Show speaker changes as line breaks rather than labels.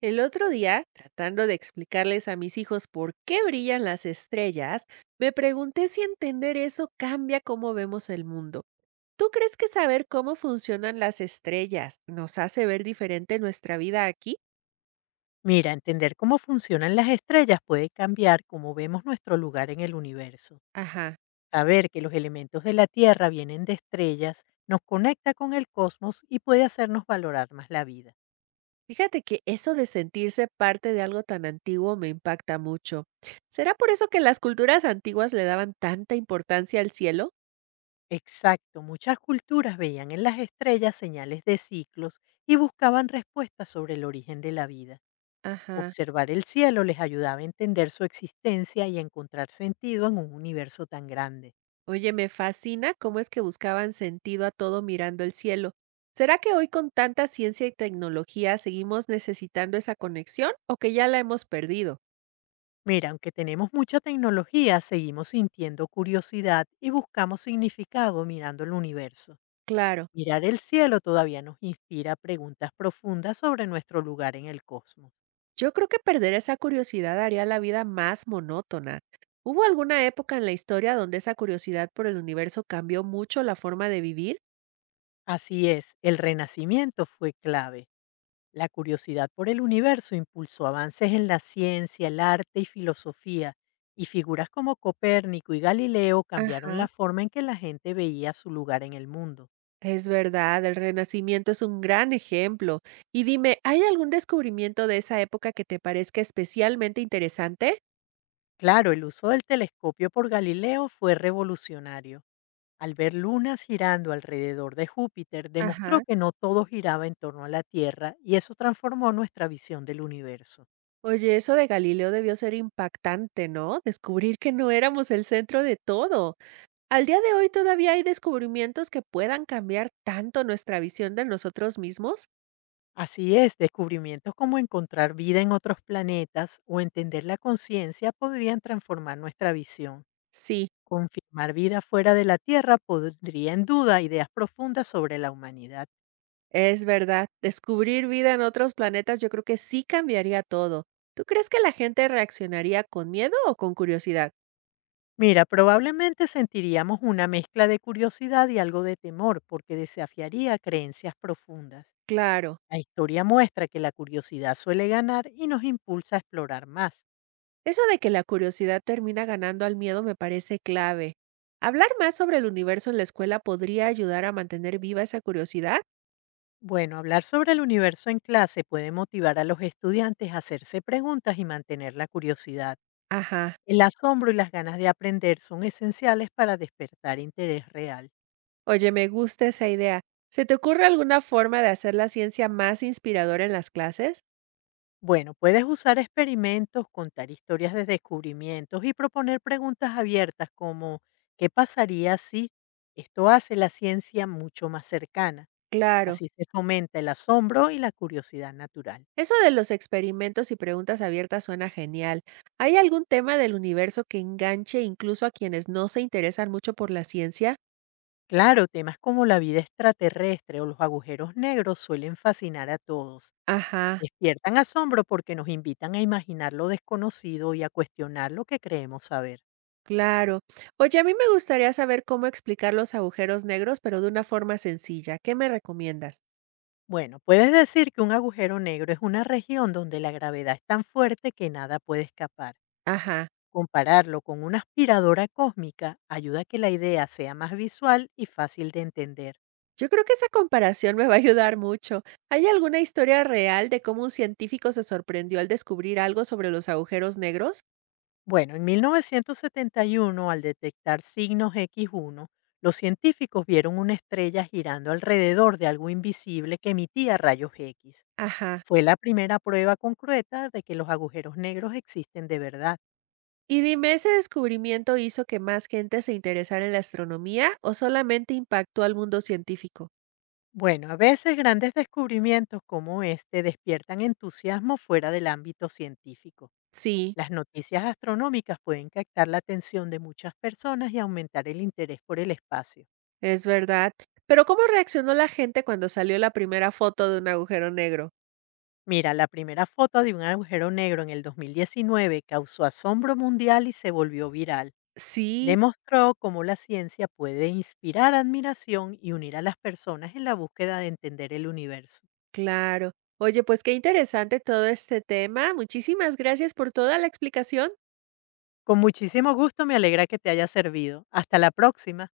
El otro día, tratando de explicarles a mis hijos por qué brillan las estrellas, me pregunté si entender eso cambia cómo vemos el mundo. ¿Tú crees que saber cómo funcionan las estrellas nos hace ver diferente nuestra vida aquí?
Mira, entender cómo funcionan las estrellas puede cambiar cómo vemos nuestro lugar en el universo.
Ajá.
Saber que los elementos de la Tierra vienen de estrellas nos conecta con el cosmos y puede hacernos valorar más la vida.
Fíjate que eso de sentirse parte de algo tan antiguo me impacta mucho. ¿Será por eso que las culturas antiguas le daban tanta importancia al cielo?
Exacto, muchas culturas veían en las estrellas señales de ciclos y buscaban respuestas sobre el origen de la vida.
Ajá.
Observar el cielo les ayudaba a entender su existencia y a encontrar sentido en un universo tan grande.
Oye, me fascina cómo es que buscaban sentido a todo mirando el cielo. ¿Será que hoy con tanta ciencia y tecnología seguimos necesitando esa conexión o que ya la hemos perdido?
Mira, aunque tenemos mucha tecnología, seguimos sintiendo curiosidad y buscamos significado mirando el universo.
Claro,
Mirar el cielo todavía nos inspira preguntas profundas sobre nuestro lugar en el cosmos.
yo creo que perder esa curiosidad haría la vida más monótona. ¿Hubo alguna época en la historia donde esa curiosidad por el universo cambió mucho la forma de vivir?
Así es, el Renacimiento fue clave. La curiosidad por el universo impulsó avances en la ciencia, el arte y filosofía, y figuras como Copérnico y Galileo cambiaron
Ajá.
la forma en que la gente veía su lugar en el mundo.
Es verdad, el Renacimiento es un gran ejemplo. Y dime, ¿hay algún descubrimiento de esa época que te parezca especialmente interesante?
Claro, el uso del telescopio por Galileo fue revolucionario. Al ver lunas girando alrededor de Júpiter, demostró
Ajá.
que no todo giraba en torno a la Tierra y eso transformó nuestra visión del universo.
Oye, eso de Galileo debió ser impactante, ¿no? Descubrir que no éramos el centro de todo. Al día de hoy todavía hay descubrimientos que puedan cambiar tanto nuestra visión de nosotros mismos.
Así es, descubrimientos como encontrar vida en otros planetas o entender la conciencia podrían transformar nuestra visión.
Sí,
Confirmar vida fuera de la Tierra podría en duda ideas profundas sobre la humanidad.
es verdad. Descubrir vida en otros planetas yo creo que sí cambiaría todo. ¿Tú crees que la gente reaccionaría con miedo o con curiosidad?
Mira, probablemente sentiríamos una mezcla de curiosidad y algo de temor porque desafiaría creencias profundas.
Claro.
La historia muestra que la curiosidad suele ganar y nos impulsa a explorar más.
Eso de que la curiosidad termina ganando al miedo me parece clave. ¿Hablar más sobre el universo en la escuela podría ayudar a mantener viva esa curiosidad?
Bueno, hablar sobre el universo en clase puede motivar a los estudiantes a hacerse preguntas y mantener la curiosidad.
Ajá.
El asombro y las ganas de aprender son esenciales para despertar interés real.
Oye, me gusta esa idea. ¿Se te ocurre alguna forma de hacer la ciencia más inspiradora en las clases?
Bueno, puedes usar experimentos, contar historias de descubrimientos y proponer preguntas abiertas como ¿qué pasaría si? Esto hace la ciencia mucho más cercana.
Claro,
Así se fomenta el asombro y la curiosidad natural.
eso de los experimentos y preguntas abiertas suena genial. ¿Hay algún tema del universo que enganche incluso a quienes no se interesan mucho por la ciencia?
Claro, temas como la vida extraterrestre o los agujeros negros suelen fascinar a todos.
Ajá,
Despiertan asombro porque nos invitan a imaginar lo desconocido y a cuestionar lo que creemos saber.
claro. Oye, a mí me gustaría saber cómo explicar los agujeros negros, pero de una forma sencilla. ¿Qué me recomiendas?
Bueno, puedes decir que un agujero negro es una región donde la gravedad es tan fuerte que nada puede escapar.
Ajá.
Compararlo con una aspiradora cósmica ayuda a que la idea sea más visual y fácil de entender.
Yo creo que esa comparación me va a ayudar mucho. ¿Hay alguna historia real de cómo un científico se sorprendió al descubrir algo sobre los agujeros negros?
Bueno, en 1971, al detectar signos X1, los científicos vieron una estrella girando alrededor de algo invisible que emitía rayos X.
Ajá.
Fue la primera prueba concreta de que los agujeros negros existen de verdad.
Y dime, ¿ese descubrimiento hizo que más gente se interesara en la astronomía o solamente impactó al mundo científico?
Bueno, a veces grandes descubrimientos como este despiertan entusiasmo fuera del ámbito científico.
Sí,
Las noticias astronómicas pueden captar la atención de muchas personas y aumentar el interés por el espacio.
es verdad. Pero ¿cómo reaccionó la gente cuando salió la primera foto de un agujero negro?
Mira, la primera foto de un agujero negro en el 2019 causó asombro mundial y se volvió viral.
Sí,
Demostró cómo la ciencia puede inspirar admiración y unir a las personas en la búsqueda de entender el universo.
claro. Oye, pues qué interesante todo este tema. Muchísimas gracias por toda la explicación.
Con muchísimo gusto me alegra que te haya servido. Hasta la próxima.